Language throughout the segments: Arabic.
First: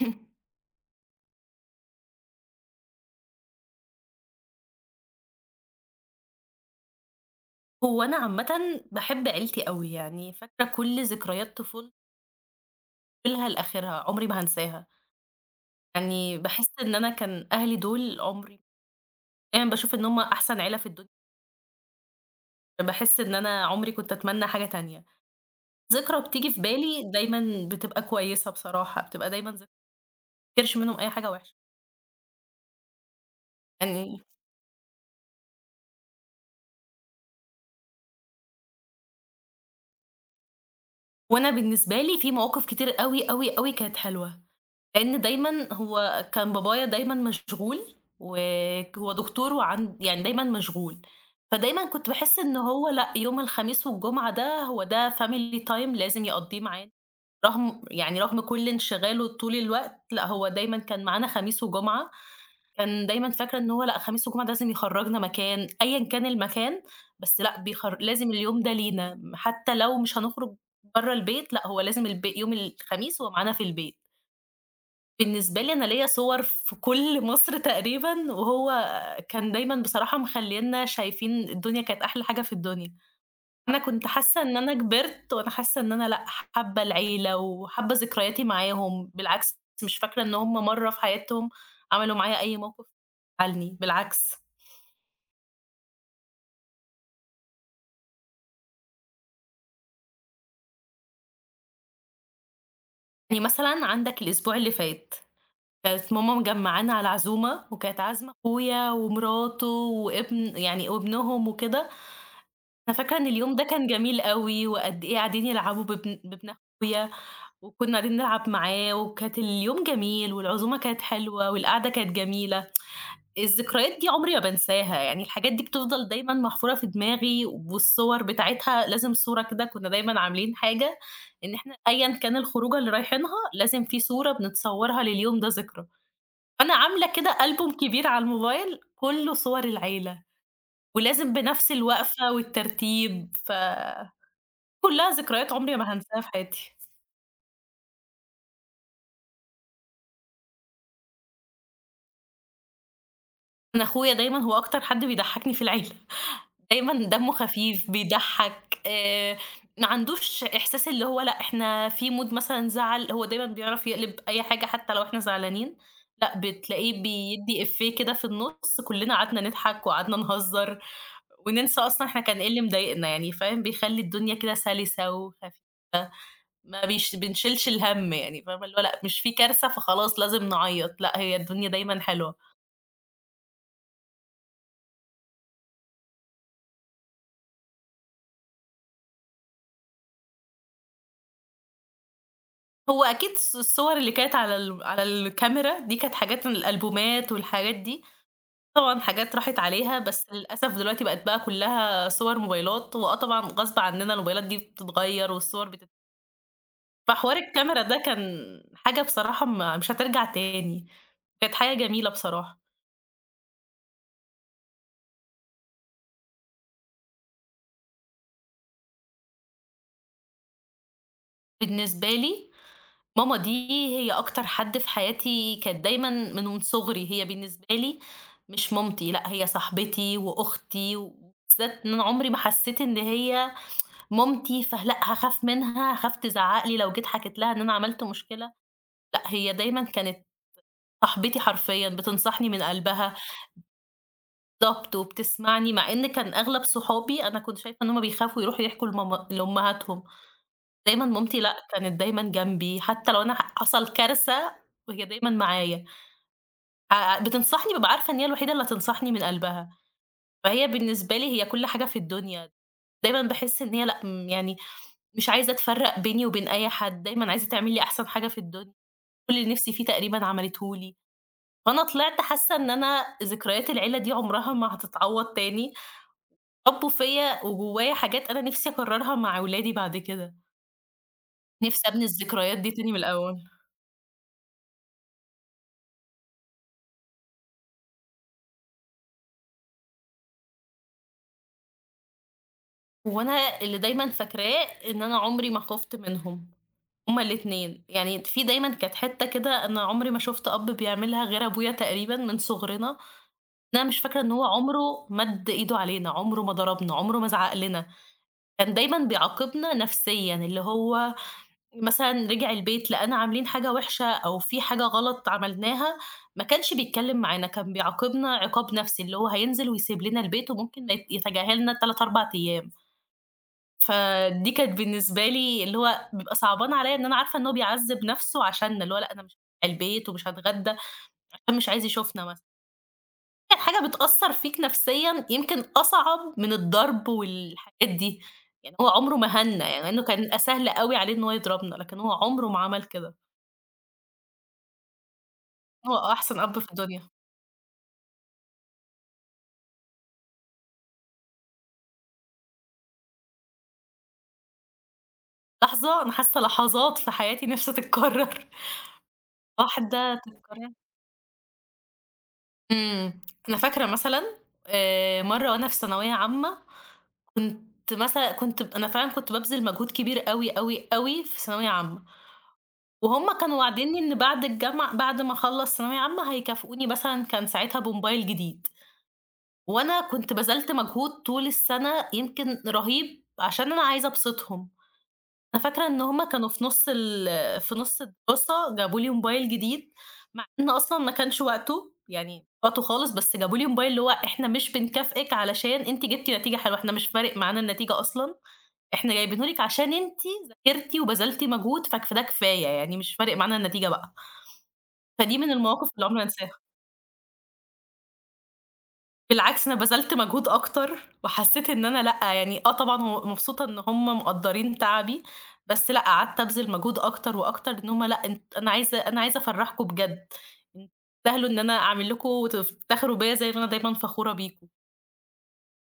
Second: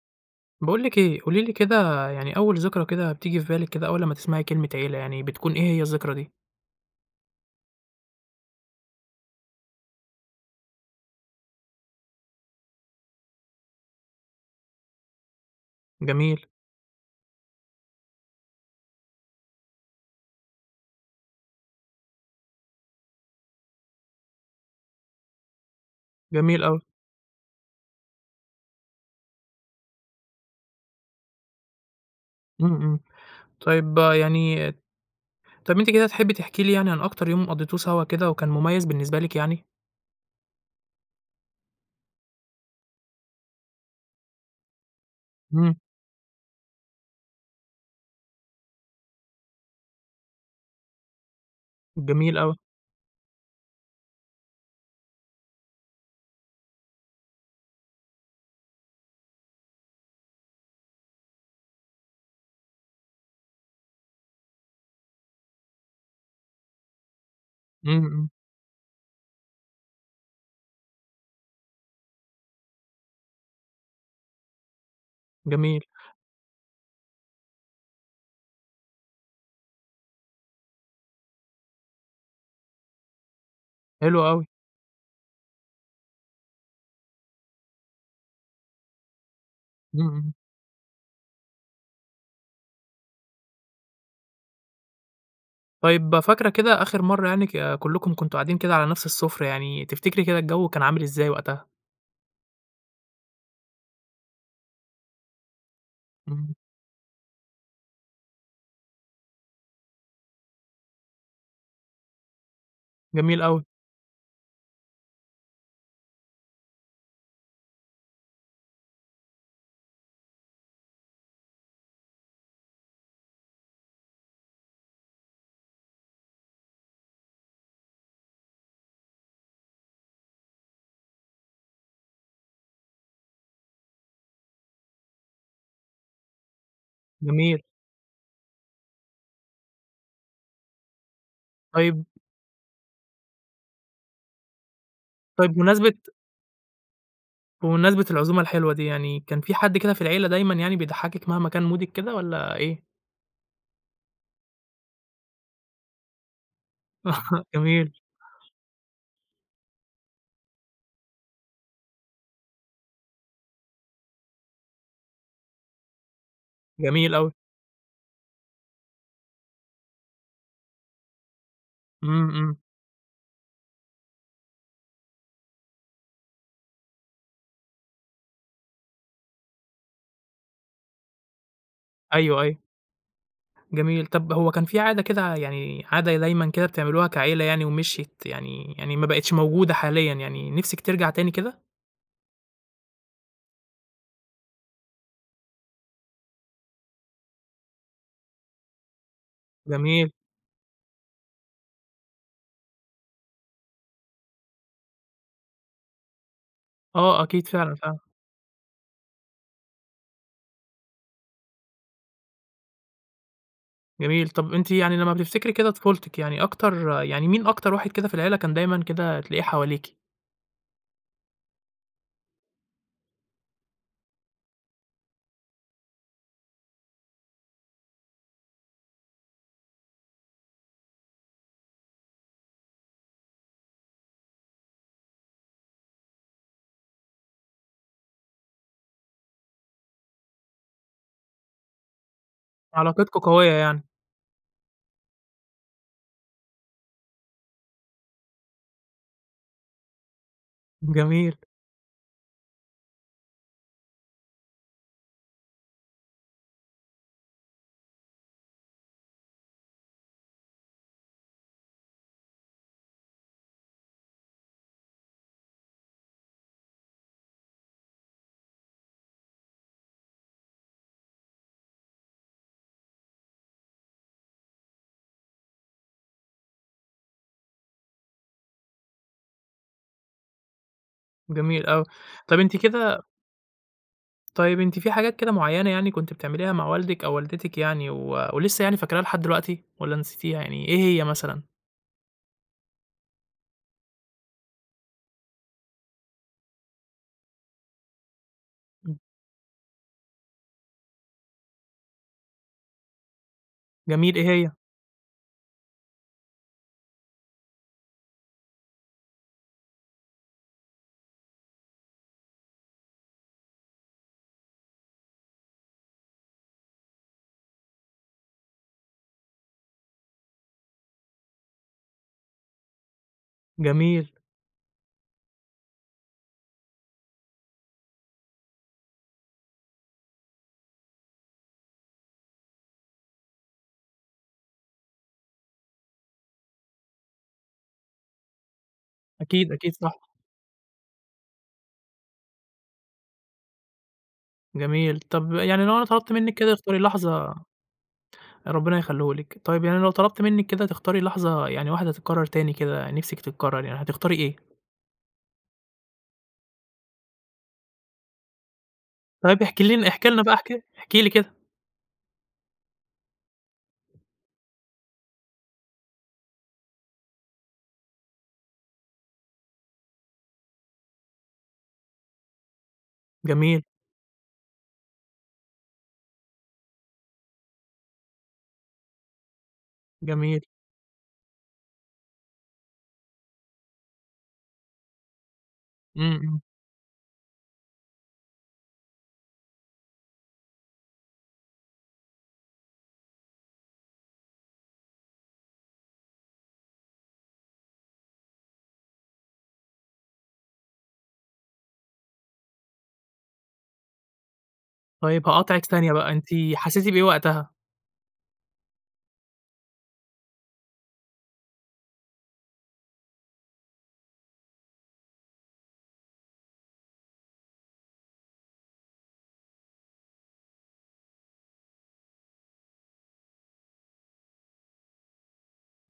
باقول لِك إيه، قولي لي كده. يعني أول ذكرى كده بتيجي في بالِك كده أول لمّا تسمعي كلمة عيلة، يعني بتكون إيه هي الذكرى دي؟ هو أنا عامةً باحب عيلتي أوي، يعني فاكرة كل ذكريات طفولتي أولها لآخرها، عمري ما هانساها. يعني جميل. باحس إن أنا كان أهلي دول عمري، دايمًا باشوف إن هُم أحسن عيلة في الدنيا. باحس إن أنا عمري كنت أتمنى حاجة تانية، ذكرى بتيجي في جميل أوي. بالي دايمًا بتبقى كويسة بصراحة، بتبقى دايمًا ذك ما بافتكرش منهم أي حاجة وحشة. إمم، إمم. طيب يعني يعني طب أنتِ كده تحبي تحكي لي يعني عن أكتر يوم قضيتوه سوا كده وكان مميز بالنسبة لِك يعني؟ وأنا بالنسبة لي في مواقف كتير أوي، أوي، أوي كانت حلوة. لإن دايمًا إمم، هو كان بابايا دايمًا مشغول، هو دكتور وعن يعني دايمًا مشغول، فدايمًا كنت جميل باحس أوي. إن هو لأ، يوم الخميس والجمعة ده هو ده family time لازم يقضّيه معانا. رغم يعني رغم كل انشغاله طول الوقت، لأ هو دايمًا كان معانا خميس وجمعة، كان دايمًا فاكرة إن هو لأ خميس وجمعة ده لازم يخرّجنا مكان، أيًا كان المكان. بس لأ إمم، إمم، لازم اليوم ده لينا، حتى لو مش هنخرج برّه البيت، لأ هو لازم يوم الخميس هو معانا في البيت. بالنسبة لي جميل، أنا ليّا صور في كل مصر تقريبًا، وهو كان دايمًا بصراحة مخلّينا شايفين الدنيا، كانت أحلى حاجة في الدنيا. أنا كنت حلو حاسة أوي. إن أنا كبرت وأنا حاسة إن أنا لأ، حابة العيلة وحابة ذكرياتي معاهم، بالعكس مش إمم، فاكرة إمم. إن هم مرّة في حياتهم عملوا معايا أي موقف زعّلني، بالعكس. طيب فاكرة كده آخر مرّة يعني ك آه، كلّكم كنتم قاعدين كده على نفس السُفرة، يعني تفتكري كده الجو كان عامل إزاي وقتها؟ يعني مثلًا عندك الأسبوع اللي فات، كانت ماما إمم، مجمّعانا على عزومة وكانت عازمة أخويا ومراته وابن يعني وابنهم وكده. أنا فاكرة إن جميل اليوم أوي، ده كان جميل أوي، وقد إيه قاعدين يلعبوا بابن أخويا، وكنا قاعدين نلعب معاه، وكانت اليوم جميل، والعزومة كانت حلوة، والقعدة كانت جميلة. الذكريات دي عمري ما بانساها، يعني الحاجات دي بتفضل دايمًا محفورة في دماغي، والصور بتاعتها لازم صورة كده كنا دايمًا عاملين حاجة إن إحنا أيًا كان الخروجة اللي رايحينها لازم في صورة بنتصورها لليوم ده ذكرى. فأنا عاملة كده جميل. ألبوم كبير على الموبايل كلّه صور العيلة، ولازم بنفس طيب الوقفة والترتيب، ف كلّها طيب ذكريات عمري ما بمناسبة هانساها في حياتي. بمناسبة العزومة الحلوة دي، يعني كان في حد كده في العيلة دايمًا يعني بيضحّكِك مهما كان مودِك كده والّا إيه؟ أنا أخويا دايمًا هو أكتر حد بيضحّكني في العيلة، دايمًا دمّه خفيف، جميل، بيضحّك. ما عندوش إحساس اللي هو لأ إحنا في mood مثلًا زعل، هو دايمًا بيعرف يقلب أي حاجة حتى لو إحنا زعلانين، لأ بتلاقيه جميل أوي. بيدّي إفيه كده في النُص كلّنا قعدنا نضحك وقعدنا نهزّر وننسى أصلًا إحنا إمم، كان إيه إمم. اللي مضايقنا يعني فاهم، بيخلّي الدنيا كده سَلِسة وخف ما بيش بنشيلش الهَم يعني فاهمة، اللي هو لأ مش في كارثة فخلاص لازم نعيّط، لأ هي الدنيا دايمًا حلوة. أيوه، أيوه. جميل. طَب هو كان في عادة كده يعني عادة دايمًا كده بتعملوها كعيلة يعني ومشيت يعني يعني ما بقِتش موجودة حاليًا يعني نِفْسِك ترجع تاني كده؟ هو أكيد الصور اللي كانت على على الكاميرا دي كانت حاجات من الألبومات والحاجات دي، طبعًا حاجات راحت عليها، جميل. بس للأسف دلوقتي بقت بقى كلّها صور موبايلات، وآه طبعًا غصب عننا الموبايلات دي بتتغيّر والصور بتت آه، فحوار أكيد فعلًا، الكاميرا فعلًا. ده كان حاجة بصراحة ما مش هترجع تاني، كانت حاجة جميلة بصراحة. جميل. طَب أنتِ يعني لمّا بتفتكري كده طفولتِك يعني أكتر يعني مين أكتر واحد كده في العيلة كان دايمًا كده تلاقيه حواليكِ؟ بالنسبة لي ماما دي هي أكتر حد في حياتي كانت دايمًا من وأنا صغري، هي بالنسبة لي مش مامتي، لأ هي صاحبتي وأختي، وبالذات إن أنا عمري ما حسيت إن هي مامتي، فلأ هاخاف منها، هاخاف تزعّق لي لو جيت حكيت لها إن أنا عملت مشكلة. لأ هي دايمًا كانت صاحبتي حرفيًا، بتنصحني من قلبها علاقتكم قوية يعني. بالضبط، وبتسمعني، مع إن كان أغلب صحابي أنا كنت شايفة إن هُم بيخافوا يروحوا يحكوا لماما لأمهاتهم، دايمًا جميل، مامتي لأ كانت دايمًا جنبي، حتى لو أنا حصل كارثة وهي دايمًا معايا. بتنصحني بابقى عارفة إن هي الوحيدة اللي هتنصحني من قلبها، فهي بالنسبة لي هي كل حاجة في الدنيا، دايمًا باحس إن هي لأ، يعني مش عايزة أتفرّق بيني وبين أي حد، دايمًا عايزة تعمل لي أحسن حاجة في الدنيا، كل اللي نِفْسي فيه تقريبًا عملته لي، فأنا طلعت حاسة إن أنا ذكريات العيلة دي عمرها ما هتتعوّض تاني، حُبّه فيّا وجوّايا حاجات أنا نِفْسي أكرّرها مع ولادي بعد كده، جميل نِفْسي أوي. أبني طَب أنتِ الذكريات دي تاني من كده الأول. طيب أنتِ في حاجات كده معيّنة يعني كنتِ بتعمليها مع والدِك أو والدتِك يعني ولسه يعني فاكراها لحد دلوقتي والّا نسيتيها يعني، إيه هي مثلًا؟ وأنا اللي دايمًا فاكراه إن أنا عمري ما خُفت منهم. هُم الاتنين، يعني في دايمًا كانت إمم، حتّة كده أنا عمري ما شُفت أب بيعملها غير أبويا تقريبًا من صغرنا، أنا مش جميل، فاكرة إيه إن هو هي؟ عمره مَد إيده علينا، عمره ما ضربنا، عمره ما زعق لنا. كان دايمًا بيعاقبنا نفسيًا، اللي هو مثلًا رِجع البيت لقانا عاملين حاجة وِحشة أو في حاجة غلط عملناها، ما كانش بيتكلم معانا، كان بيعاقبنا عقاب نفسي، اللي هو هينزل ويسيب لنا البيت وممكن ما يتجاهلنا 3، 4 أيام. جميل، فدي كانت بالنسبة لي اللي هو بيبقى صعبان عليّا إن أنا عارفة إن هو بيعذّب نَفْسه عشانّا، اللي هو لأ أنا مش هاروح البيت ومش هاتغدّى عشان مش عايز يشوفنا مثلًا. هي حاجة بتأثّر فيك نفسيًا يمكن أصعب من الضرب والحاجات دي، يعني هو عمره ما أكيد، هَنّا، أكيد يعني صح، لإنه كان يبقى سهل أوي عليه إن هو يضربنا، لكن هو عمره ما عمل كده. جميل. طب يعني لو أنا طلبت هو منِّك أحسن كده أب في اختاري الدنيا. لحظة. ربنا يخلّيه لِك. طيب يعني لو طلبت منِّك كده تختاري لحظة يعني واحدة تتكرّر تاني كده نِفْسِك تتكرّر يعني هتختاري إيه؟ لحظة أنا حاسة لحظات في حياتي نِفْسي تتكرّر، طيب احكي لنا احكي واحدة لنا بقى احكي تتكرّر احكي لي كده. إمم. أنا فاكرة مثلًا مرّة وأنا في ثانوية عامة كنت مثلًا كنت ب أنا فعلًا كنت بابذل مجهود كبير أوي، أوي، أوي في ثانوية عامة، وهُم كانوا جميل، واعدينّي إن بعد الجامعة بعد ما أخلّص ثانوية عامة هيكافئوني مثلًا كان ساعتها بموبايل جديد، وأنا كنت جميل. بذلت مجهود طول السنة يمكن رهيب عشان أنا عايزة أبسطهم. أنا فاكرة إن إمم، هُم إمم. كانوا في نُص ال في نُص الدراسة جابوا لي موبايل جديد، مع إن أصلًا ما كانش وقته، يعني وقته خالص، بس جابوا لي موبايل اللي هو إحنا مش بنكافئِك علشان أنتِ جبتِ نتيجة حلوة، إحنا مش فارق معانا النتيجة أصلًا، إحنا جايبينه لِك عشان أنتِ ذاكرتِ وبذلتِ مجهود فده كفاية، يعني مش فارق معانا النتيجة بقى. طيب فدي من هاقاطعِك المواقف ثانية اللي بقى، عمري ما أنتِ أنساها. حسيتِ بإيه وقتها؟ بالعكس أنا بذلت مجهود أكتر، وحسيت إن أنا لأ، يعني آه طبعًا هو مبسوطة إن هُم مقدّرين تعبي، بس لأ، قعدت أبذل مجهود أكتر وأكتر إن هُم لأ، أنت أنا عايزة أفرّحكم بجد، تستاهلوا إن أنا أعمل لكم وتفتخروا بيّا زي ما أنا دايمًا فخورة بيكم.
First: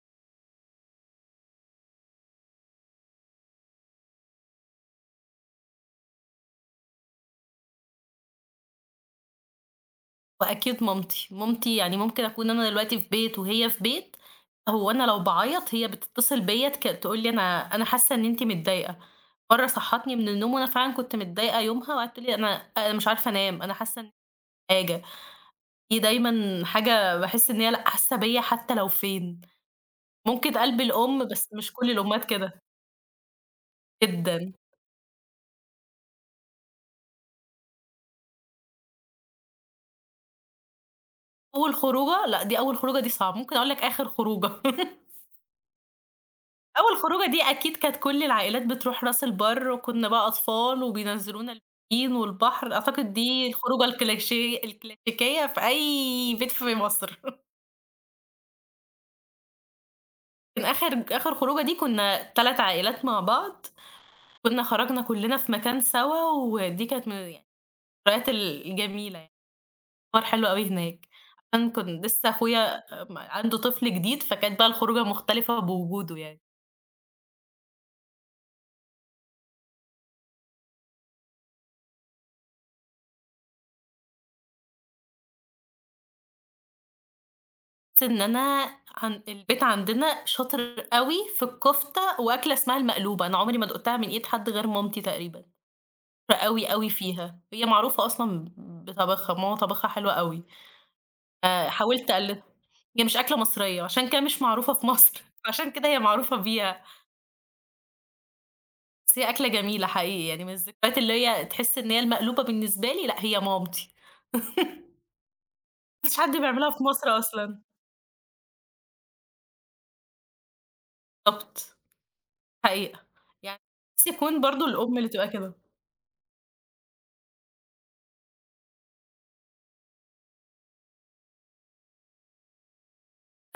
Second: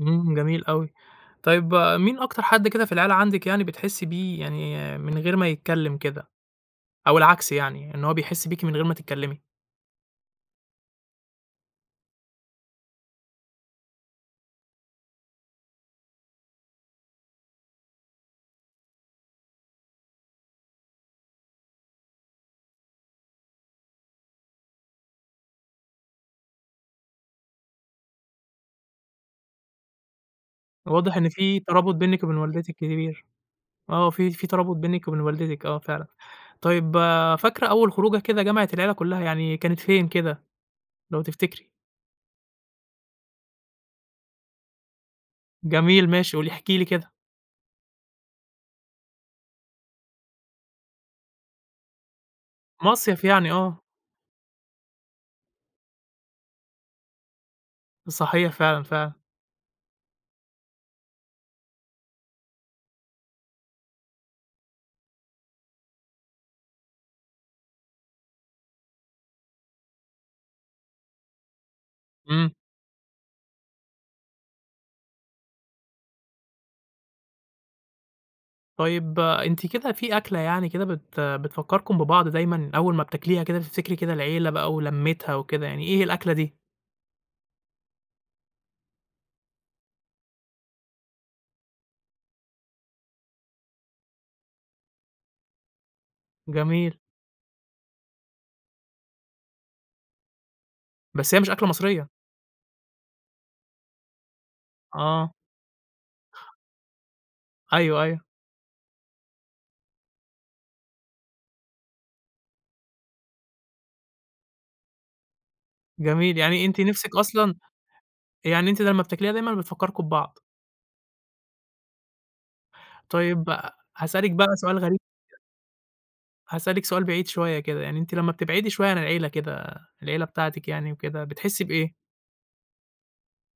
إمم، جميل أوي. طيب مين أكتر حد كده في العيلة عندِك يعني بتحسّي بيه يعني من غير ما يتكلّم كده، أو العكس يعني، إن هو بيحس بيكِ من غير ما تتكلّمي؟ وأكيد مامتي، مامتي يعني ممكن أكون أنا دلوقتي في بيت وهي في بيت، هو أنا لو باعيّط هي بتتصل بيّا تقول لي أنا حاسة إن أنتِ متضايقة. مرّة صحّتني من النوم وأنا فعلًا كنت متضايقة يومها وقعدت تقول لي أنا مش عارفة أنام، أنا حاسة إن في حاجة. دي دايمًا حاجة باحس إن هي لأ، حاسة بيّا حتى لو فين، ممكن قلب واضح الأم إن بس في مش كل ترابط بينِك الأمهات وبين كده، والدتِك كبير. آه، في جدًا. ترابط بينِك وبين والدتِك فعلًا. طيب فاكرة أول خروجة كده جمعت العيلة كلّها يعني كانت فين كده لو تفتكري؟ أول خروجة لأ، دي أول خروجة دي صعبة، ممكن أقول لك آخر خروجة. جميل ماشي، احكي لي أول كده. خروجة دي أكيد كانت كل العائلات بتروح راس البر، وكنا بقى أطفال وبينزلونا البسين والبحر، أعتقد مصيف دي يعني، الخروجة الكلاشيه الكلاسيكية في أي بيت في مصر. صحيح فعلًا، فعلًا. كان آخر خروجة دي كنا 3 عائلات مع بعض، كنا خرجنا كلنا في مكان سوا، ودي كانت من يعني الذكريات الجميلة يعني. حوار حلو أوي هناك، عشان كان لسه إمم. أخويا عنده طفل جديد، فكانت بقى الخروجة مختلفة بوجوده يعني. طيب أنتِ كده في أكلة يعني كده بتفكّركم ببعض دايمًا أول ما بتاكليها كده بتفتكري كده العيلة بقى ولمّتها وكده، يعني إيه الأكلة دي؟ بس إن أنا عن البيت عندنا شاطر أوي في الكفتة وأكلة اسمها المقلوبة، أنا عمري ما دُقتها من إيد حد غير مامتي تقريبًا، شاطرة أوي، أوي جميل، فيها، هي معروفة أصلًا بطبخها، ماما طبخها حلو أوي، بس هي مش أكلة مصرية. حاولت أقلدها. هي مش أكلة مصرية، عشان كده مش معروفة في مصر، آه، عشان كده هي معروفة بيها، أيوه، أيوه، بس هي أكلة جميلة حقيقي يعني، من الذكريات اللي هي تحس إن هي المقلوبة بالنسبة لي لأ، هي مامتي. ما فيش حد جميل. يعني بيعملها أنتِ في مصر نِفْسِك أصلًا أصلًا، يعني أنتِ لمّا بتاكليها دايمًا بتفكّركم ببعض. بالضبط، حقيقة، طيب يعني نفسي هاسألِك أكون بقى برضه سؤال الأم غريب، اللي تبقى كده. هاسألِك سؤال بعيد شوية كده، يعني أنتِ لمّا بتبعدي شوية عن العيلة كده، العيلة بتاعتِك يعني وكده، بتحسّي بإيه؟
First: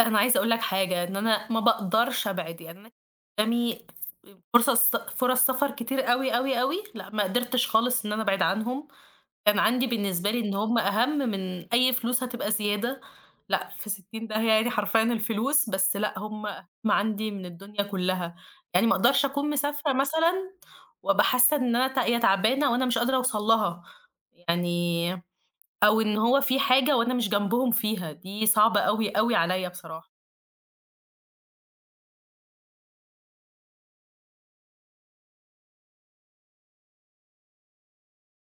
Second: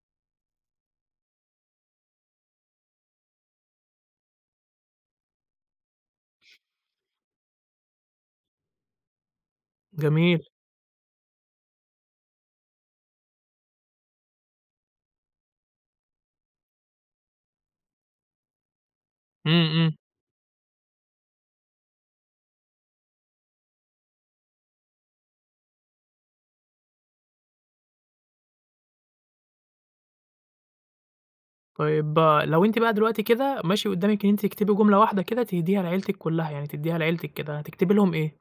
أنا عايزة أقول لك حاجة، إن أنا ما باقدرش أبعد، يعني أنا قدامي فرص سفر كتير أوي، أوي، أوي، لأ ما قدرتش خالص إن أنا أبعد عنهم، كان عندي بالنسبة لي جميل، إن هُم أهم من أي فلوس هتبقى زيادة، لأ في 60 داهية يعني حرفيًا الفلوس، بس لأ هُم أهم عندي من الدنيا كلّها، يعني ما أقدرش أكون إمم، مسافرة إمم. مثلًا وأبقى حاسة إن أنا هي تعبانة وأنا مش قادرة أوصل لها، يعني أو إن هو في حاجة وأنا مش جنبهم فيها، دي صعبة أوي، أوي عليّا بصراحة. طيب لو أنتِ بقى دلوقتي كده ماشي قدّامِك إن أنتِ تكتبي جملة واحدة كده تهديها لعيلتِك كلّها، يعني تدّيها لعيلتِك كده، هتكتبي لهم إيه؟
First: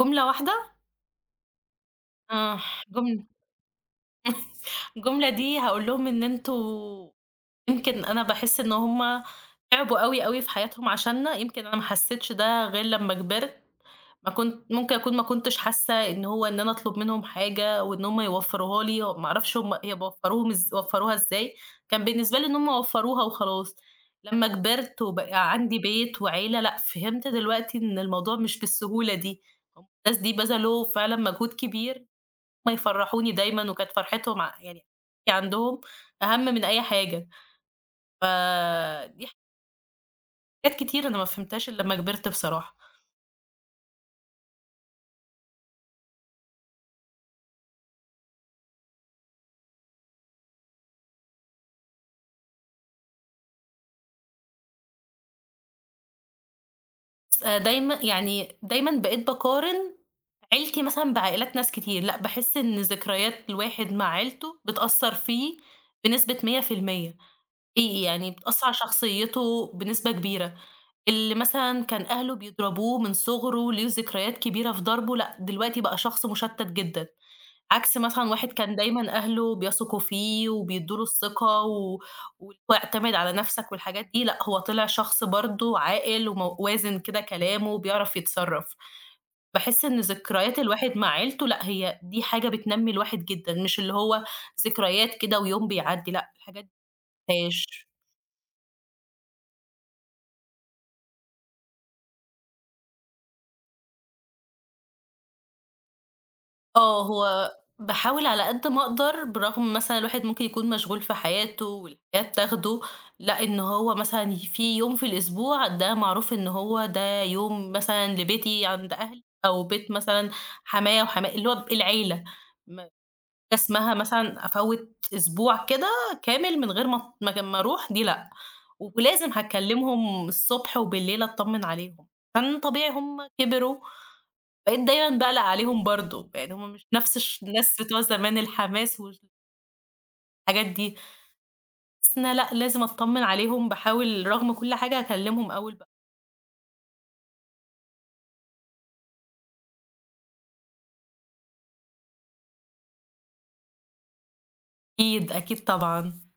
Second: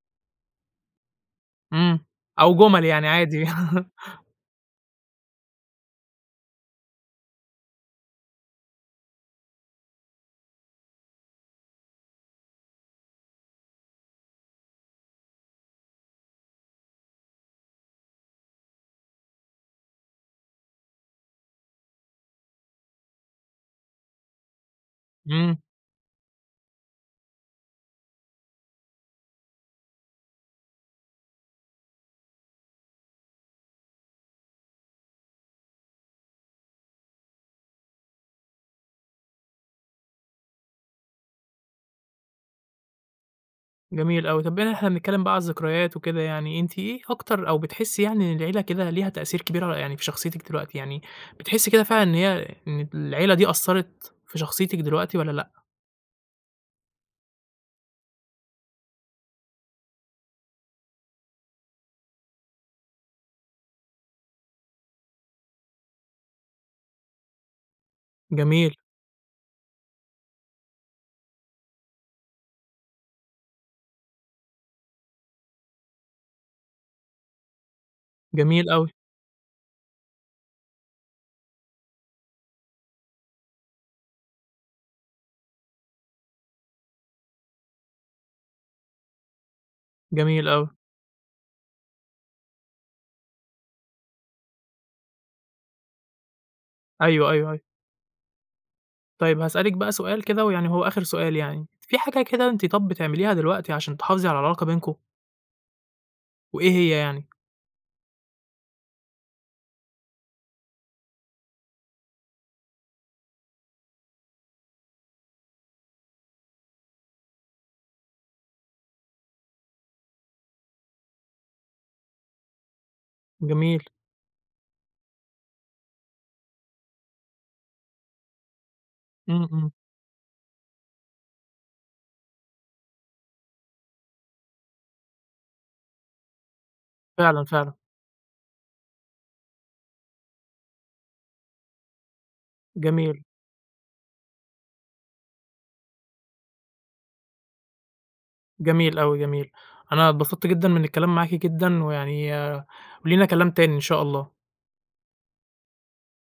جملة واحدة إمم، أو آه، جُمل يعني جمل عادي. الجملة دي هاقول لهم إن أنتم يمكن أنا باحس إن هُم تعبوا أوي، أوي في حياتهم عشاننا، يمكن أنا ما حسيتش ده غير لمّا كبرت، ما كنت ممكن أكون ما كنتش حاسة إن هو إن أنا أطلب منهم حاجة وإن هُم يوفّروها لي، ما أعرفش هُم هي وفّروهم إز وفّروها إزاي، كان بالنسبة لي إن هُم وفّروها وخلاص. لمّا كبرت وبقى إمم، عندي بيت وعيلة، لأ فهمت دلوقتي إن الموضوع مش بالسهولة دي، الناس دي بذلوا فعلًا مجهود كبير، هم يفرّحوني دايمًا وكانت فرحتهم ع يعني عندهم أهم من أي حاجة، فدي حاجات كتير أنا ما فهمتهاش إلا لمّا كبرت بصراحة. جميل أوي. طب بما إن إحنا بنتكلم بقى على الذكريات وكده يعني، أنتِ إيه أكتر أو بتحسّي يعني إن العيلة كده ليها تأثير كبير على يعني في شخصيتِك دلوقتي، يعني بتحسّي كده فعلًا إن العيلة دي أثّرت في شخصيتِك دلوقتي والّا لأ؟ بس آه، دايمًا يعني دايمًا بقيت باقارن عيلتي مثلًا بعائلات ناس كتير، لأ باحس إن ذكريات الواحد مع عيلته بتأثّر فيه بنسبة 100% حقيقي يعني بتأثّر جميل، على شخصيته بنسبة كبيرة، اللي مثلًا كان أهله بيضربوه من صغره ليه ذكريات كبيرة في ضربه، لأ دلوقتي بقى شخص مشتّت جدًا. عكس مثلًا واحد جميل كان أوي، دايمًا أهله بيثقوا فيه وبيدّوا له الثقة واعتمد على نَفْسك والحاجات دي، لأ هو طلع شخص برضه عاقل وازن كده كلامه وبيعرف يتصرّف. باحس إن جميل ذكريات أوي. الواحد مع عيلته لأ، هي دي حاجة بتنمّي الواحد جدًا، مش اللي هو ذكريات كده ويوم بيعدّي لأ، الحاجات دي أيوه، ما أيوه، أيوه. فيهاش. طيب هاسألِك بقى سؤال كده ويعني هو آخر سؤال يعني، في حاجة كده أنتِ طَب بتعمليها دلوقتي عشان تحافظي على العلاقة بينكم، وإيه هي آه، يعني؟ هو باحاول على قد ما أقدر بالرغم مثلًا الواحد ممكن يكون مشغول في حياته والحياة بتاخده، لأ إن هو مثلًا في يوم في الأسبوع ده معروف إن هو ده يوم مثلًا لبيتي عند أهلي أو بيت مثلًا حمايا وحما اللي هو العيلة، ما جميل، اسمها مثلًا أفوّت أسبوع كده كامل من غير ما أروح دي لأ، ولازم إمم، إمم، هاكلمهم الصبح وبالليل أطمن عليهم. كان طبيعي هُم كبروا بقيت دايمًا باقلق عليهم برضه، يعني هم مش نفس فعلًا، فعلًا، الناس بتوع زمان الحماس والحاجات دي، باحس إن أنا لأ، لازم جميل، أطمن عليهم، باحاول رغم كل حاجة هاكلمهم أول بأول. جميل أوي، جميل. أنا اتبسطت جدًا من الكلام معاكِ جدًا، ويعني ولينا كلام تاني إن شاء الله. أكيد، أكيد طبعًا.